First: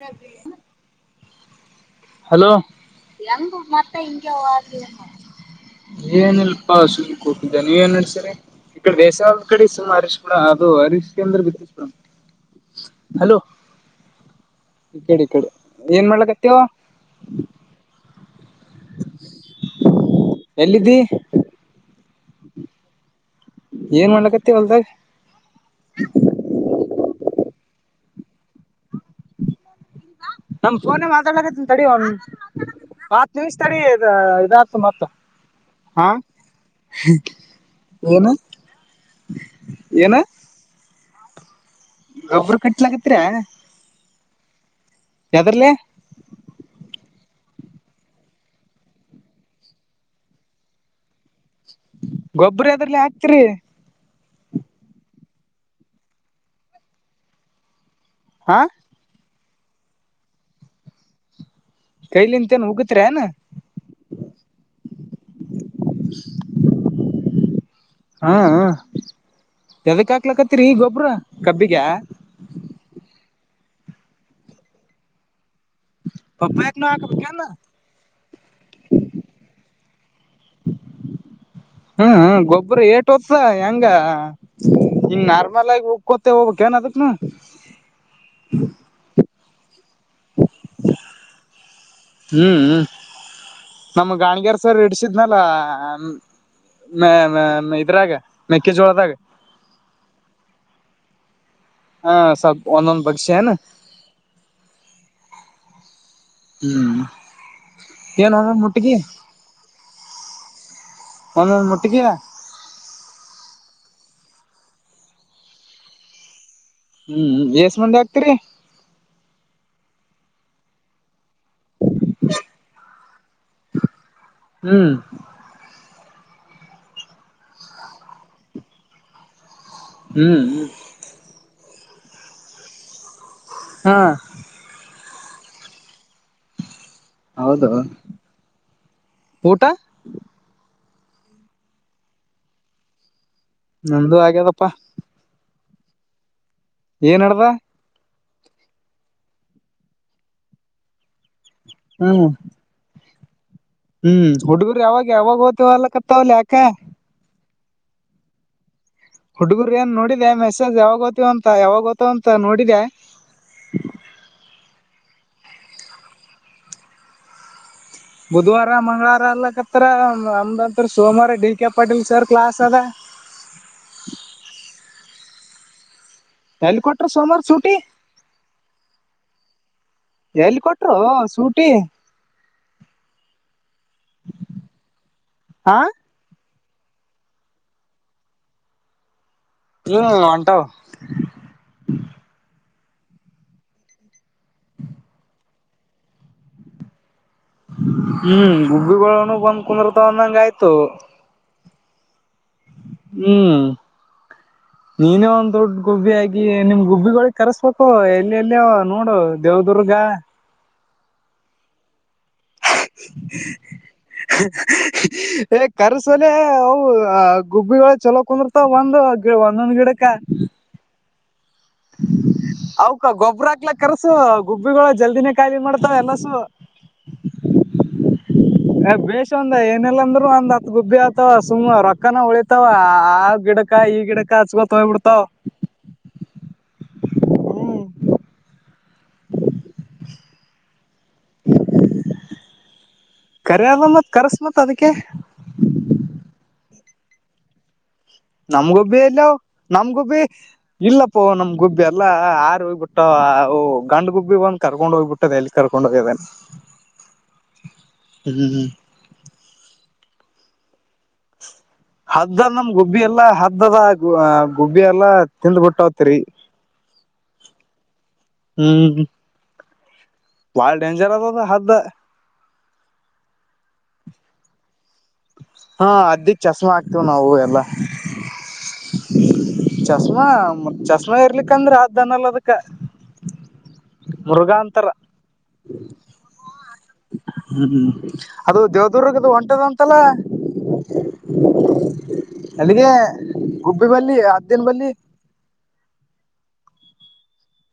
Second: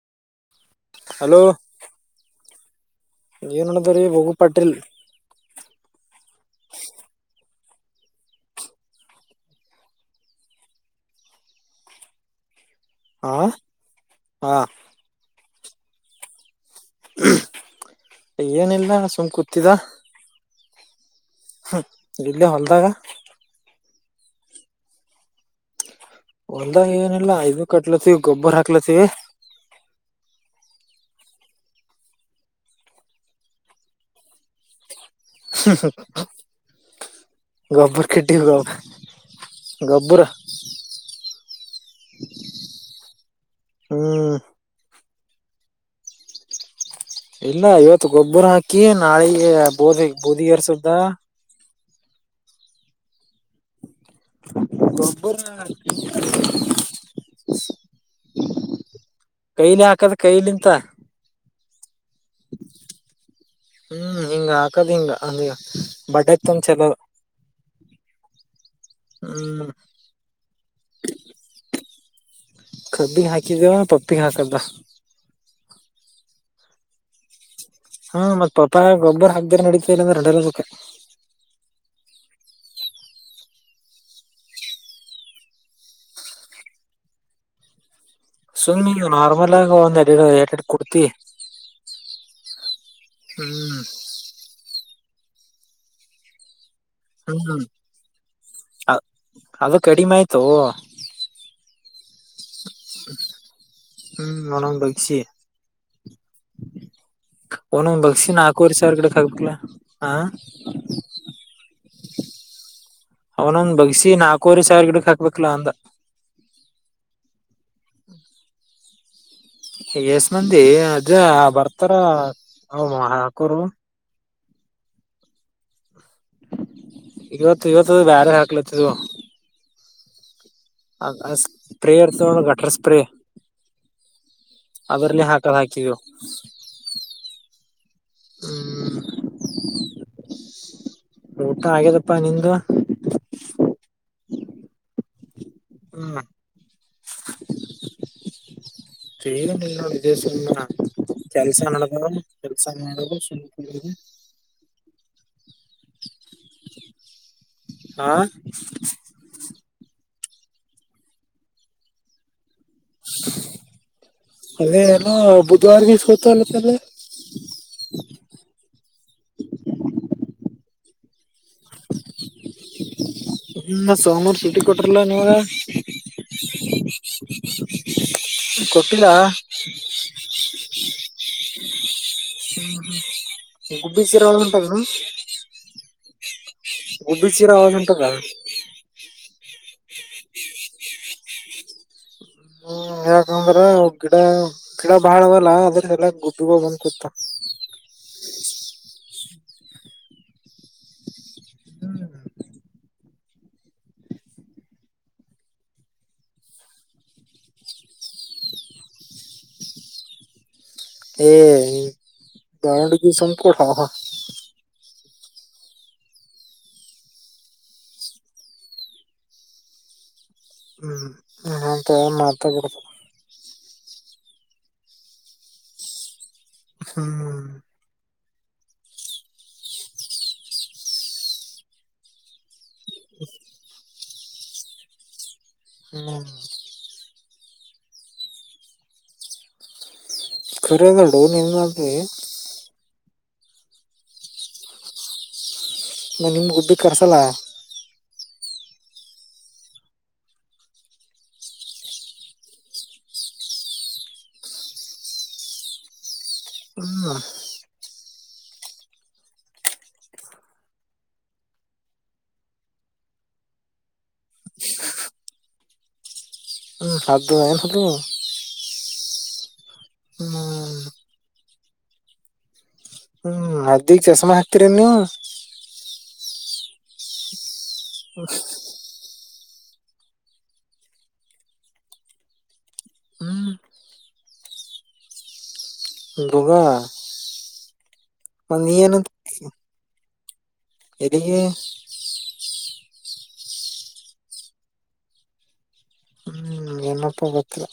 ಹ ಹಲೋ ಹೆಂಗ ಏನ್ ಮತ್ತೆ ನಡದವ್ರೀ ಹಿಂಗೆ ಬಗು ಪಾಟೀಲ್ ಆಲಿ ಏನಲ್ಪಾ ಸುಮ್ನೆ ಕೂತಿದ್ದೆ ನೀವ್ ಏನ್ ನಡ್ಸೀರಿ ಈಡೆ ದೇಸಾವ ಕಡೆ ಸುಮ ಅರೀಶ್ ಕೂಡ ಅದು ಅರೀಶ್ಕ ಅಂದ್ರ ಬಿತ್ತಿಸ್ ಕಡ ಹಾ ಹಾ ಈ ಕಡೆ ಈ ಕಡೆ ಏನ್ ಮಾಡ್ಲಕ್ಕತ್ತವ ಏನಿಲ್ಲ ಸುಮ್ ಕೂತಿದ ಎಲ್ಲಿದ್ದೀ ಇಲ್ಲೇ ಹೊಲ್ದಾಗ ಏನ್ ಮಾಡ್ಲಕತ್ತ ಹೊಲ್ದಾಗ ಒಂದಾಗ ಏನಿಲ್ಲ ಐದು ಕಟ್ಲತ್ತವಿ ಗೊಬ್ಬರ ಹಾಕ್ಲತ್ತೀವಿ ನಮ ಫೋನ ಮಾತಾಡ್ಗತ್ತ ತಡಿ ಒ್ ಹತ್ ನಿಮಿ್ ತಡಿ ಇದತ ಮತ್ತ ಹ ಹಾ ಗೊಬರ ಕಿಟ್ಟ ಏನು ಹ ಗೊಬರ ಗೊಬ್ಬರು ಕಟ್ಲಕತ್ ಹ್ಮ್ ಯತರಲ್ಲ ಇಲ್ಲ ಇವತ್ತು ಗೊಬ್ಬರ ಹಾಕಿ ನಾಳಿಗೆ ಬೋದಿ ಬೂದಿಗರ್ಸ್ದ ಗೊಬ್ಬರಿ ಅದ್ರಲ್ಲಿ ಹಾಕ್ತಿರಿ ಗೊಬ್ಬರ್ನಾ ಹಾ ಕೈಲಿ ಹಾಕದು ಕೈಲಿಂತ ಕೈಲಿಂತೇನ್ ಹಗತ್ಏನ ಹ್ಮ್ ಹಿಂಗ ಹಾಕದ್ ಹಿಂಗ ಅಂಗ ಬಟ್ಟತ್ ಒಂದ ಚಲೋ ಹಾ ಹ್ಮ್ ಎದಕ್ ಹಾಕ್ಲಕ್ಕತ್ತರಿ ಗೊಬ್ಬ್ರ ಕಬ್ಬಿಗೆ ಕರ್ದ ಹಂಕಿದಿದೆ ತೊಪ್ಪತಿಂಗ ಹಂಕಾ ಪಪಾ ಎ ನ ಆಕ ಕ ಹಾ ಮತ್ತ್ ಪಾಪ ಗೊಬ್ಬರ ಹಾಕ್ದ್ರ ನಡಿತ ಇಲ್ಲ ಅಂದ್ರೆಂಡಲ್ಲ ಬಖ ಹ ಗೊಬ್ಬ್ರ ಏಟ್ ಹೊ್ತ ಹೆಂಗ ಹಂಗ ನಾರ್ಮಲ್ ಆಗಿ ಉಕೋತೇ ಹೋಗ್ಕ್ ಏನ್ ಅದಕ್ನು ಹ ಸುಮ್ ನೀಗ ನಾರ್ಮಲ್ ಆಗ ಒಂದ್ ಎರ ಎರರಡು ಕುಡ್ತಿ ಹ್ಮ್ ಹ್ಮ್ ನಮ್ ಗಾಣಗ್ಯರ್ ಸರ್ ಇಡ್ಸಿದ್ನಲ್ಲ ಮ ಹ್ಮ್ ಮ ಇದ್ರಾಗ ಅ- ಮೆಕ್ಕೆಜೋಳದಾಗ ಅದು ಕಡಿಮೆ ಆಯ್ತು ಹಾ ಸ್ವಲ್ಪ ಒಂದೊಂದ್ ಬಕ್ಷಿ ಏನು? ಹ್ಮ್ ಒಂದೊಂದ್ ಬಗ್ಸಿ ಹ್ಮ್ ಒನೊಂದ್ ಬಗ್ಸಿ ಏನ್ ಒಂದೊಂದ್ ನಾಲ್ಕು ವರ್ಷ ಮುಟ್ಟಿಗೆ ಅವರ ಕಡೆಕ್ ಹಗ್ಕ್ಲ ಹ [unintelligible] ಅವನೊಂದ ಬಗ್ಸಿ ನಾಕೂವರೆ ಸಾವಿರ ಗಿಡಕ್ ಹಾಕ್ಬೇಕಲಾ ಅಂದ. ಹ್ಮ್ ಯೇಸ್ಮಂದ್ ಹಕ್ತಿರಿ? ಏಸ್ ಮಂದಿ ಅಜ ಬರ್ತಾರ ಅವ ಹಾಕೊರು. ಹ್ಮ್ ಇವತ್ತು ಇವತ್ತು ಬೇರೆ ಹಾಕ್ಲತ್ತದು. ಹ್ಮ್ ಅ ಸ್ಪ್ರೇ ಇರ್ತದ್ ನೋಡು ಗಟರ್ ಸ್ಪ್ರೇ. ಹಾ ಅದ್ರನೇ ಹಾಕ ಹಾಕಿವವು [unintelligible] ಹೌದು ಹ್ಮ್ ಊಟ? ಊಟ ಆಗ್ಯದಪ್ಪಾ ನಿಂದು? ನಂದು ಹಾಗ್ಯದಪ್ಪಾ. ಹ್ಮ್ ೇನ್ ನೋ ಇದೇಶ [unintelligible] ಕೆಲ್ಸ ನಡದ ಹ್ಮ್ ಕೆಲ್ಸ ಮಾಡ ಹ್ಮ್ ಹುಡುಗರು ಯಾವಾಗ್ಯಾವಾಗ ಓತವಾಲ್ಲ ಕತ್ತಾವಲ್ ಯಾಕ? ಹಾ ಹುಡುಗುರು ಏನ್ ನೋಡಿದೆನ್ ಮೆಸೇಜ್ ಯಾವಾಗೋತ್ತವ ಅಂತ ಯಾವಾಗೊತ್ತವಂತ ನೋಡ್ ಿದ [unintelligible] ಅದೇ ಏನೋ ಬುಧವಾರ ಈಸ್ಕೊತಲ್ಲತದೆ. ಬುಧವಾರ ಮಂಗಳವಾರ ಅಲ್ಲಕತ್ತರ ಅಂದಂದ್ರೆ ಸೋಮವಾರ ಡಿ ಕ ಪಟಿಲ್ ಸರ್ ಕ್ಲಾಸ್ ಅದ. ಟಲಾನ [unintelligible] ಎಲ್ಲಿ ಕೊಟ್ರ ಸೋಮಾರ್ ಸೂಟಿ ಗೊತ್ತಿಲ್ಲಾ ಎಲ್ಲ್ ಕೊಟ್ಟ್ರು ಸೂಟಿ? ಗುಬ್ಬಿ [unintelligible] ಒಳಮಟಾರೆ ಹಾ ಗುಬ್ಬಿಸಿರ [unintelligible] ಆವ ಂಟ ಹ್ಮ್ ಹೊಂಟವ್. ಹ್ಮ ಯಾಕಂದ್ರ ಗಿಡ ಗಿಡ ಬಾಳವಲ್ಲ ಅದ್ಕ ಎಲ್ಲ ಗುಬ್ಬಿಗಳ್ ಬಂದ್ಕುತ್ತವ್. ಹ್ಮ್ ಗುಬ್ಬಿಗಳುನು ಬಂದ್ ಕುಂದ್ರತವ್ ಅಂದಂಗ ಆಯ್ತು. ಹ್ಮ್. [unintelligible] ನೀನೇ, ಒಂದ್, ದೊಡ್ಡ ಗುಬ್ಬಿ, ಆಗಿ ನಿಮ್ ಗುಬ್ಬಿಗಳಗ್, ಕರೆಸ್ಬೇಕು, ಎಲ್ಲೆಲ್ಲೋ, ನೋಡು ದೇವದುರ್ಗ. [inaudible] ಹ. [inaudible] ಏ, ಗಂಡುಸುಮ್ನೆ, ಕುಂತ್ಕೊಳ. [unintelligible] ಏ ಕರ್ಸೋಲೆ ಅವು ಗುಬ್ಬಿಗಳ ಚಲೋ ಕುಂದರ್ತ ಒಂದ್ ಗಿ ಒಂದೊಂದ್ ಗಿಡಕ ಹ್ಮ್ ಅಂತ ಮಾತಾಡ್ಬಿಡ್ತ ಅವ್ಕ ಗೊಬ್ಬ್ರ ಹಾಕ್ಲ್ಕರ್ಸು ಗುಬ್ಬಿಗಳು ಜಲ್ದಿನೇ ಖಾಲಿ ಮಾಡ್ತಾವ ಎಲ್ಲಸು. ಹ್ಮ ಅ ಬೇಷ್ ಅಂದ ಏನೆಲ್ಲಾಂದ್ರರು ಒಂದ್ ಹತ್ ಗುಬ್ಬಿ ಅಥವಾ ಸುಮ್ಮ್ ರೊಕ್ಕನ ಉಳಿ ಇರ್ತಾವ ಆ ಗಿಡಕ ಈ ಗಿಡಕ ಹಚ್ಕೊತ್ ಹೋಗ್ಬಿಡ್ತಾವ್ ಹ್ಮ್ ಹ್ಮ್ [inaudible] ಕುರಿಗಳು ನಿನ್ನಾದೆ ಕರಿಯಾದ್ ಮತ್ತ್ ಕರ್ಸ್ಮತ್ತ್ ಅದಕ್ಕೆ. ನನಗೆ ಹುಡ್ಬಿ, ಕಳ್ಸಲ್ಲ. [unintelligible] ನಮ್, ಗುಬ್ಬಿ ಎಲ್ಲವೂ, ನಮ್, ಗುಬ್ಬಿ! ಇಲ್ಲಪ್ಪೋ, ನಮ್, ಗುಬ್ಬಿ, ಎಲ್ಲ, ಹಾರಿಬಿಟ್ಟಾವ. [unintelligible] ಅ, ಓ, ಗಂಡು ಗುಬ್ಬೆ ಒಂದು, ಕರ್ಕೊಂಡು ಹೋಗ್ಬಿಟ್ಟದೆ! ಎಲ್ಲಿ, ಕರ್ಕೊಂಡ್, ಹೋಗ್ಯದಾನ. [inaudible] ಹ್, ಹ. [unintelligible] ಹ್ಮ್ಮ್. [inaudible] ಹದ್ದದ, ನಮ್, ಗುಬ್ಬಿ ಎಲ್ಲಾ! ಹದ್ದದ ಗುಬ್ಬಿ ಎಲ್ಲಾ, ತಿಂದು, ಬಿಟ್ಟಾವತಿರಿ. [inaudible] ಹ್ಮ್, ಹಾದು, ಏನುವದು. [unintelligible] ಹ್ಮ್. [inaudible] ಬಾಳ, ಹ್ಮ್ ಡೇಂಜರ್! ಅದುದ, ಹಾದು. [inaudible] ಹ್ಮ್, ಅದ್ದಿಗ್, ಚಷಮಾ, ಹಾಕ್ತೀರ, ನೀವು! [inaudible] ಹಾ, ಅದ್ದಿದ್ದ, ಚಷಮಾ, ಆಗ್ತೇವ್! ನಾವು ಎಲ್ಲಾ? [inaudible] ಉಶು. [unintelligible] ಚಸ್ಮಾ, ಚಸ್ಮಾ, ಇರ್ಲಿಕ್ಕಂದ್ರೆ! ಅಧಿಯೇನುಲಾಧುಕ್ಕ. ಹ್ಮ್ [unintelligible] ಮುರುಗಾನುತ್ತಾರ! [inaudible] ಬುಗ ಹ್ಮ್, ಅದು ಮತ್ ನೀ ಏನಂತ ದೇವದುರ್ಗ್ದ, ಒಂಟದ, ಅಂತಲ್ಲ. [inaudible] ಎಲ್ಲಿಗೆ. [unintelligible] ಅಲ್ಲಿಗೆ ಗುಬ್ಬಿ, ಬಲ್ಲಿ, ಅದ್ದಿನ ಬಲ್ಲಿ. [unintelligible] ಹು, ಹೆಣ್ಣಪ, ಗೊತ್ತಿಲ್ಲ.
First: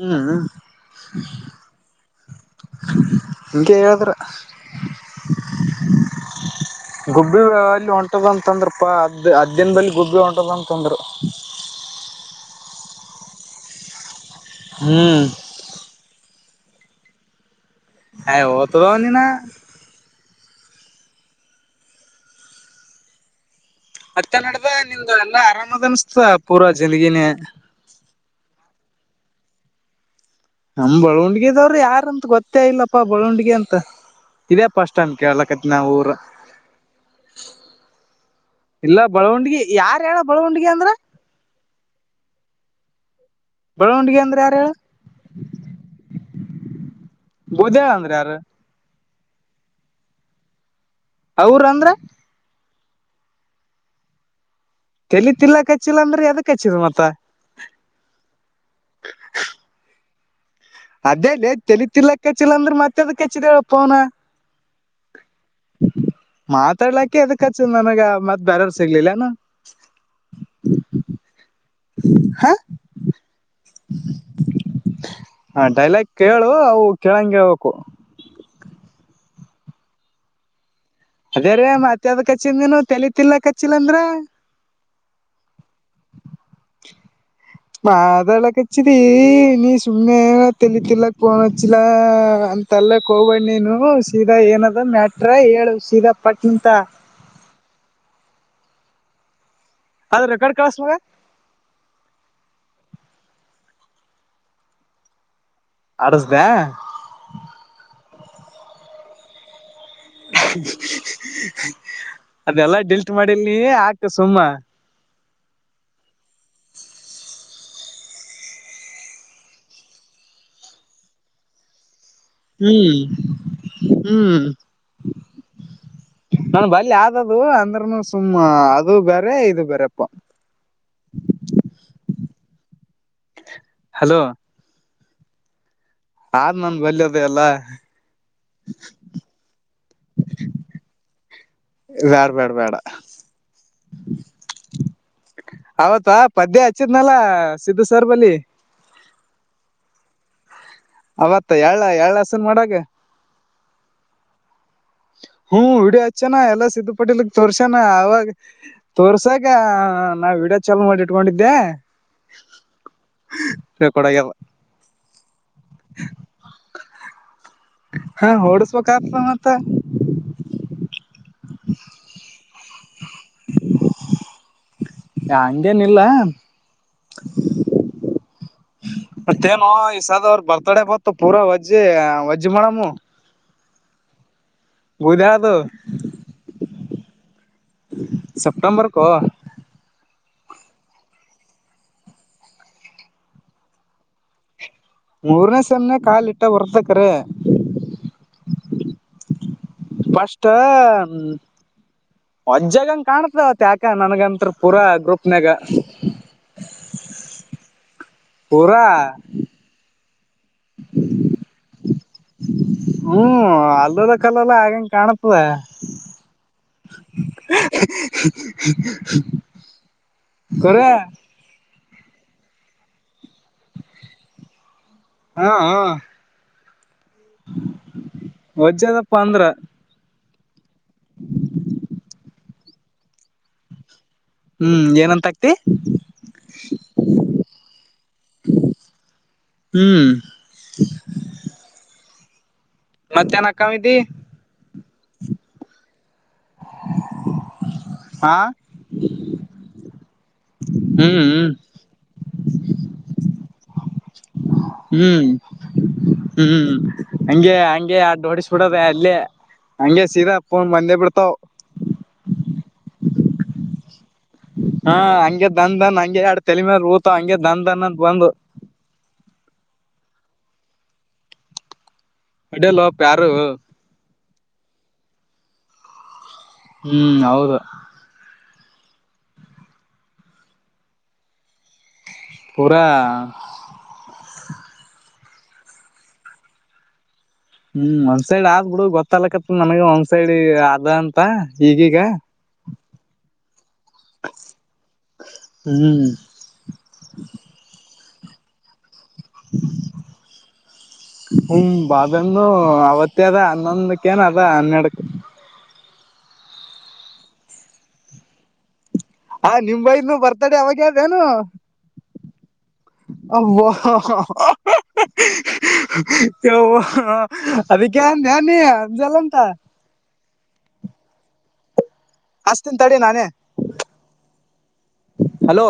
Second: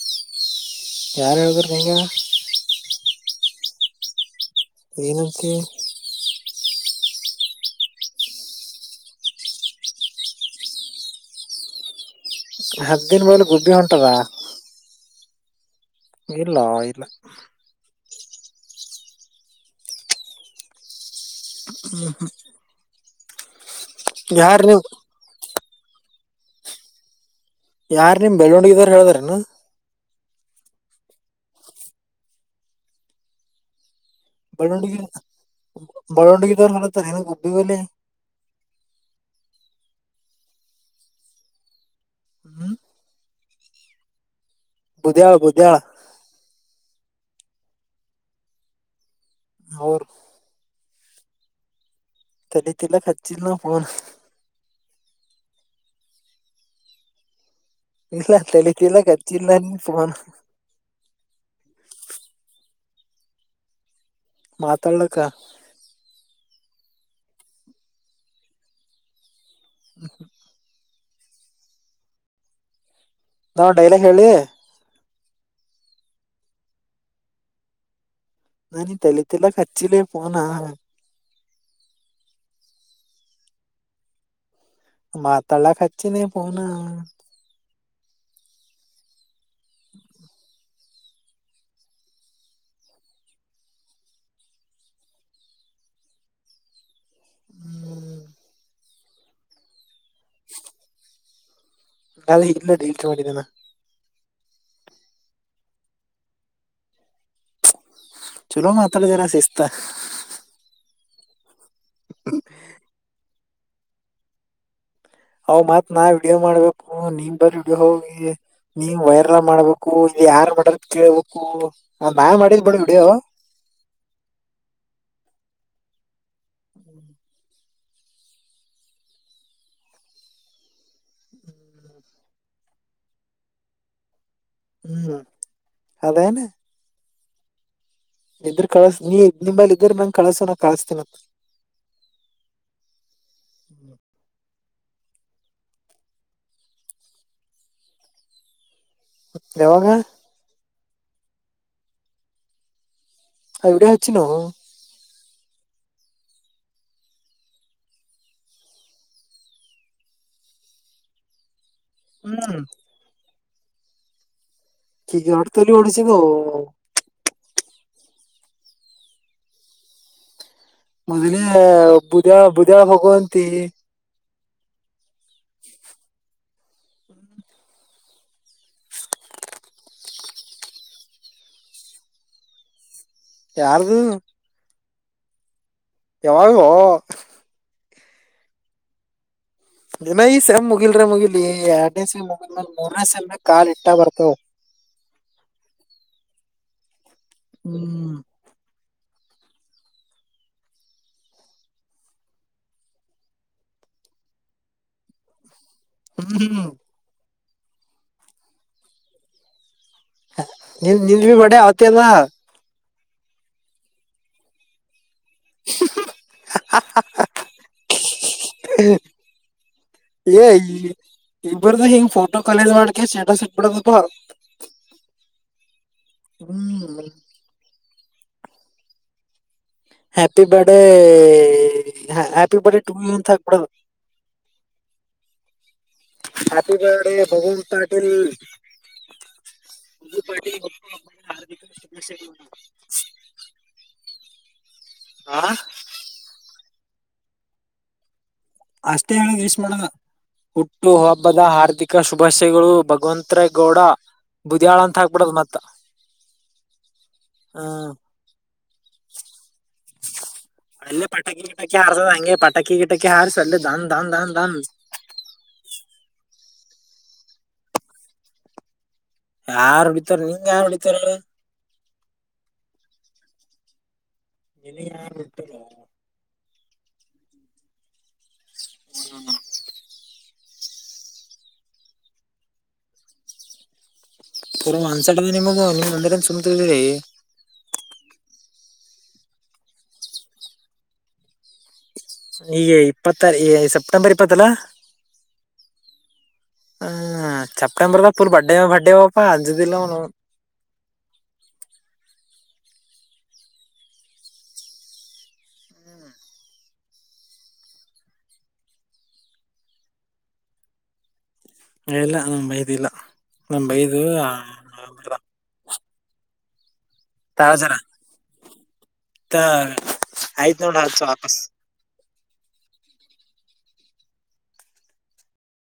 ಹ್ಮ್ ಯಾರು, ಹೇಳಿದ್ರು, ನಿನ್ಗೆ. [unintelligible] ಹಂಗೆ, ಹೇಳಿದ್ರು. [unintelligible] ಏನಂತೆ. [unintelligible] ಗುಬ್ಬಿ, ಅಲ್ಲಿ ಹೊಂಟದಂತಂದ್ರಪ್ಪಾ! ಹತ್ತು ದಿನದಲ್ಲಿ, ಗುಬ್ಬಿ ಹೊಂಟದ, ಅಂತಂದ್ರು. [unintelligible] [unintelligible] [inaudible] ಹತ್ತು ದಿನದಲ್ಲಿ ಗುಬ್ಬಿ ಒಂಟೋಧ. [unintelligible] ಹ್ಮ್. [unintelligible] ಇರಾಲ್ಲ, ಇಲ್ಲ. [unintelligible] ಹೇ ಹೋಗುತ್ತದೆ, ಒಂದುಧೀನ. [unintelligible] ಹ್ಮ, ಹು. [unintelligible] ಮತ್ತೆ, ನಡದಾ, ನಿಮ್ದು ಎಲ್ಲಾ ಆರಂಸ್ತದ, ಊರ ಜಲ್ದಿನೆ. [unintelligible] ಯಾರ್, ನಿಮ್ ಬೇಲಿ ಹುಂಡಿ ಅವರು ಹೇಳಿದ್ದೇನು! [unintelligible] ನಮ, ಬೆಳ್ಳಿಯೊಂದಿಗೆ, ಯಾರಂತ ಗೊತ್ತೇ! ಇಲ್ಲಪ್ಪಾ ಬಳವಂಡಗಿ ಅಂತ? [unintelligible] ಇದೇ ಬೆಳ್ಳುಂಡಗಿ ಫಸ್ಟ್ ಕೇಳಾಕತ್ತಿನಿ, ಊರ. ಬೆಳ್ಳುಂಡಗಿದವ್ರ ಹೇಳತಾರ ಏನ [unintelligible] ಗುಬ್ಬಿ ಬಲಿ ಇಲ್ಲ, ಬಳವಂಡಗಿ, ಯಾರ್! ಹೇಳು, ಬಳವಂಡಗಿ ಅಂದ್ರ. [inaudible] ಹ್ಮ್. [inaudible] ಬೆಳವಣಿಗೆ, ಅಂದ್ರೆ, ಯಾರು, ಹೇಳು. [inaudible] ಬುದ್ಧಿ ಹೇಳು ಬುದ್ಧಿಹೇಳು. [inaudible] [unintelligible] ಅಂದ್ರ ಯಾರು. ಅವರ್ [unintelligible] ಅವ್ರ ಅಂದ್ರೆ. ತಲ್ಲಿ ತಿನ್ನಕ್ ಹಚಿಲ್ಲ ಫೋನ್. ತೇಲಿಕ್ಕಿಲ್ಲ ಕಚಿಲಾ, ಅಂದ್ರೆ, ಹೇಧಿಕೆ, ಅಚಿಧುಮತ್ತೆ. [unintelligible] ಇಲ್ಲ ತಲಿ ತಿಲ್ಲಕ್ ಹಚ್ಚಿಲ್ಲ ನೀ ಫೋನ್ ಅದ್ಹೇಲೇ, ತಲತಿಲ್ಲ, ಕೆಚ್ಚಲ, ಅಂದ್ರೆ! ಮತ್ತೆ ಎದಕ್ಕೆ ಹಚ್ಚಿದೆ ಫೋನು. [inaudible] ಮಾತಾಡಲ್ಲಕಾ! [unintelligible] ಮಾತಾಡ್ಲಕ, ಎದಕ್ಕ, ಹಚ್ಚಿದ್ದ, ನನಗ ಮತ್ತೆ, ಬೇರೆಯವರ ಸಿಕ್ಕಿಲ್ಲ ಅಣ್ಣ. [unintelligible] ಹಾ. [unintelligible] ನಾವು ಒಂದು ಡೈಲಾಗ್ ಹೇಳಿ. [unintelligible] ಹ, ಡೈಲಾಗ್, ಕೇಳು! ಅವು ಕೇಳಂಗಗೆಬೇಕು. [unintelligible] ನನ್ನ ತಲೆ ತಿನ್ನಲಾಕ್ಕ, ಅಚಿಧೀಯ, ಫೋನ. [unintelligible] ಆದರೆ ಮತ್ತೇನು ಅಚ್ಚಿದ್ದು, ನೀನು, ತಲೆತಿನೋಕೆ, ಅಚಿಲ್ಲಾಂದ್ರೆ. [inaudible] ಮಾತಾಲಡಕ್ಕ, ಅಚೀನಿ, ಫೋನ. [inaudible] ಮಾದಳ ಕಚರಿ ನೀ ಸುಮ್ಮನೆ ತಲಿ [unintelligible] ಅಂತಲ್ಲ ಹೋಗ್ಬ ನೀನು ಸೀದಾ ಏನದ ಮ್ಯಾಟ್ರ ಹೇಳ ಸಿದ ಪಟ್ನಂತ [unintelligible] ಅದ್ರ ರೆಕಾರ್ಡ್ ಕಳ್ಸ್ ಮಗ. [unintelligible] ಡಿಲ್ಟ್ ಮಾಡಿದ್ದೇನ ಅಡಸ್ದ ಚಲೋ ಮಾತಡಿದಿರ ಸಿಸ್ಥ. ಅದೆಲ್ಲ ಡಿಲ್ಟ್ ಮಾಡಿ ಮ್ಮಿ ಯಾಕ್ ಸುಮ್ಮ. ಅವ ಮತ್ ನಾ ವಿಡಿಯೋ ಮಾಡ್ಬೇಕು ನೀನ್ ಬರ ವಿಡಿಯೋ ಹೋಗಿ ನೀನ್ ವೈರಲ್ ಮಾಡ್ಬೇಕು. ಯಾರ [unintelligible] ಕೇಳ್ಬೇಕು ನಾ ಮಾಡಿದ್ ಬಿಡ ಹ್ಮ್ ವಿಡಿಯೋ ಹ್ಮ್ ನಾನ [unintelligible] ಯಾವ್ದದು ಅಂದ್ರನು ಸುಮ್ಮ ಅದು ಬೇರೆ ಇದು ಬೇರೆಪ್ಪ. [inaudible] ಹಲೋ ಹ್ಮ್ ಅದೇನ ಆದ್ ನನ್ [unintelligible] ಅಲ್ಲ ಇದ್ರ ಕಳಸ ನೀ ನಿಂಬಲ್ ಇದ್ರ ನಂಗೆ ಕಳಸೋನ ಕಳಸ್ತಿನ್ ಅ ಬ್ಯಾಡ್ ಬ್ಯಾಡ್ ಬೇಡ [inaudible] ಅವತಾ ಪದ್ಯ ಹಚ್ಚಿದ್ನಲ್ಲ ಸಿದ್ದು ಸರ್ ಬಲ್ಲಿ. ಯಾವಾಗ ಅವತ್ತ ಯಳ್ ಯಏಳ್ ಹಸನ್ ಮಾಡಾಗ ಎವಡ ಹೆಚ್ಚಿನೋ. ಹ್ಮ್ ವಿಡಿಯ ಹಚ್ಚನಾ ಎಲ್ಲಾ ಸಿದ್ದುಪಟೀಲಿ ತೋರ್ಸಾನ ಅವಾಗ ತೋರ್ಸಾಗ ನಾ ವಿಡೋಯೊ ಚಾಲೋ ಮಾಡಿ ಇಟ್ಕೊಂಡಿದ್ದೆ. ಹ್ಮ್ ರೆಕಾರ್ಡ್ ಅಗ್ಯವ [unintelligible] ತಲಿ ಹೊಡ್ಸಿದ್ಯೋ [unintelligible] ಹಾ ಹೊಡಸ್ಬೇಕ ಆಗ್ತದ ಮತೆ ಮೊದ್ಲೇ ಬುುದ್ಯ ಬುುದ್ಯ ಹೋಗುವಂತಿ. ಹಂಗೇನಿಲ್ಲ ಮತ್ತೇನು ಈಸಾದವ್ರ ಬರ್ತಡೇ ಬತ್ ಪೂರಾ ವಜ್ಜಿ ವಜ್ಜ ಮಾಡಮ್ಮು ಯರ್ದು [unintelligible] [unintelligible] ಯಾವಾಗೋ ಸೆಪ್ಟೆಂಬರ್ ಕ ಇನ ಈ ಸ ಮುಗಿಲ್ರ ಮುಗಿಲ್ ಎರಡ್ನೇಸ ಮುಗಲ್ ಮೂರ್ನೇ ಸಲ್ ಕಾಲ್ ಇಟ್ಟ ಬರ್ತವ ಮೂರನ್ನ ಸಣನೆ ಕಾಲಿಟ್ಟ ಹೊರ್ತಕ್ರ ಹ್ಮ ಪಷ್ಟಟಾ ಅಂ [unintelligible] ಕಾಣತ್ ಅವತ್ ಯಾಕ ನನ್ಗಂತ ಪೂರಾ ಗ್ರೂಪ್ನಗ ಹ್ಮ್ [unintelligible] [unintelligible] ಹ್ಮ್ ಅಲ್ಲದ ಕಲ್ಲಲ್ಲ ಆಗಂಗ ಕಾಣತದ. [unintelligible] ಹೇ ಕರೆ [unintelligible] ಹಿಂಗ್ ಫೋಟೋ ಕೊಲ್ಯಜ್ ಮಾಡ್ಕ ಸ್ಟೇಟಸ್ ಇಟ್ಬಿಡದಪ್ಪಾ. ಹಾ ಹಾ ಹ್ಮ್ ವಜ್ಜದಪ್ಪ ಅಂದ್ರ happy birthday happy birthday two ಅಂತ ಹಾಕ್ಬಿಡದು ಹ್ಮ್ ಏನಂತ ಆಕ್ತಿ ಹ್ಯಾಪಿ ಬರ್ತ್ಡೇ ಭಗಂತ್ ಪಾಟೀಲ್ ಹ್ಮ್ ಪಾಟೀಲ್ ಒ ಹಾರ್ದಿಕ ಶುಭಾೆಗಳು ಮತ್ತೇನ್ ಅಕ್ಕವಿದಿ ಆ ಹಾ ಅಷ್ಟೇ ಹೇಳಷ್ಮಳ ಹುಟ್ಟು ಹ್ಮ್ ಹಬ್ಬದ ಹ್ಮ್ ಹಾರ್ದಿಕ ಶುಭಾಯಗಳು ಭಗವಂತರ ಗೌಡ ಬುದಧಿಯಾಳ ಹ್ಮ್ ಹ್ಮ್ ಹಂಗೆ ಹ್ಮ್ ಹಂಗೆ ಅಡ್ ಹೊಓಡಸ್ಬಿಡದ ಅಲ್ಲಿೇ ಹಂಗೆ ಸೀದಾಪ್ಪನ್ ಮಂದೆ ಬಿಡ್ತಾವ್ ಆ ಹಂಗೆ ಪಟಕಿ ಕಿಟಕ ಹಾರ ಅ ಹಾ ಹಂಗೆ ದನ್ನ್ ಹಂಗಗೆ ಎಡು ತಲೆಮೇಾಲ ಊತ ಹಂಂಗಗೆ ದನ್ ದನ್ ಅಂತ ಬಂದು ಯಾರು ಹೊಡಿತಾರ ನಿಂಂಗ ಯಾರು ಹೊಡಿತಾರಲ್ಲ ಅಡಲ್ಲ ಪ್ಯಾರು ಇನ ಯಾರ ಬಿಟ್ಟಲ ಹ್ಮ್ ಹೌದು ಹ್ಮ ಪೂರೆ ಪರ ಒಂದ್ಸಟ ನಿಮಗ ನಿ್ ಒಂದಡನ್ ಸುಮತರಿ ಹ್ಮ್ ಒಂದ್ ಸೈಡ್ ಆದ್ ಬಿಡು ಗೊತ್ತಲಕ್ಕತ್ ನಮಗ ಒಂದ್ ಸೈಡ್ ಆದ ಅಂತ ಈಗ ಈಗ ಇಪ್ಪತ್ತಾರ ಈ ಸೆಪ್ಟಂಬರ್ ಇಪ್ಪತ್ತ ಅಲ ಹ್ಮ್ ಸೆಪ್ಟಂಬರ್ ಪು ಬಡಡೆ ಬಡೆಪಾ ಅಜ ದಲ್ಲನು ಅಂದು ಅವತ್ತ ಅದ ಹನ್ನೊಂದಕ್ಕ ಏನ ಅದ ಹನ್ನೆರಡಕ್ಕೆ ಆ ನಿಮೈನು ಬರ್ತಾಡೆ ಅವಾಗ್ಯದೇನು ಇಲ್ಲ ನಮ್ ಬೈದಿಲ್ಲ ನಮ್ ಅವ ಬೈದು ನವೆಂಬರ್ದ ಯಾವ್ ತಾಳ್ ಜನ ಅದಕ್ಕೆ ಅಂಡ್ ಏನು ಮುಂಜಾನೆಂದ ಆಯ್ತ್ ನೋಡ ಹಚ್ಚು ವಾಪಸ್ ಅಷ್ಟತನ್ ತಡೆ ನಾನೇ ಹಲೋ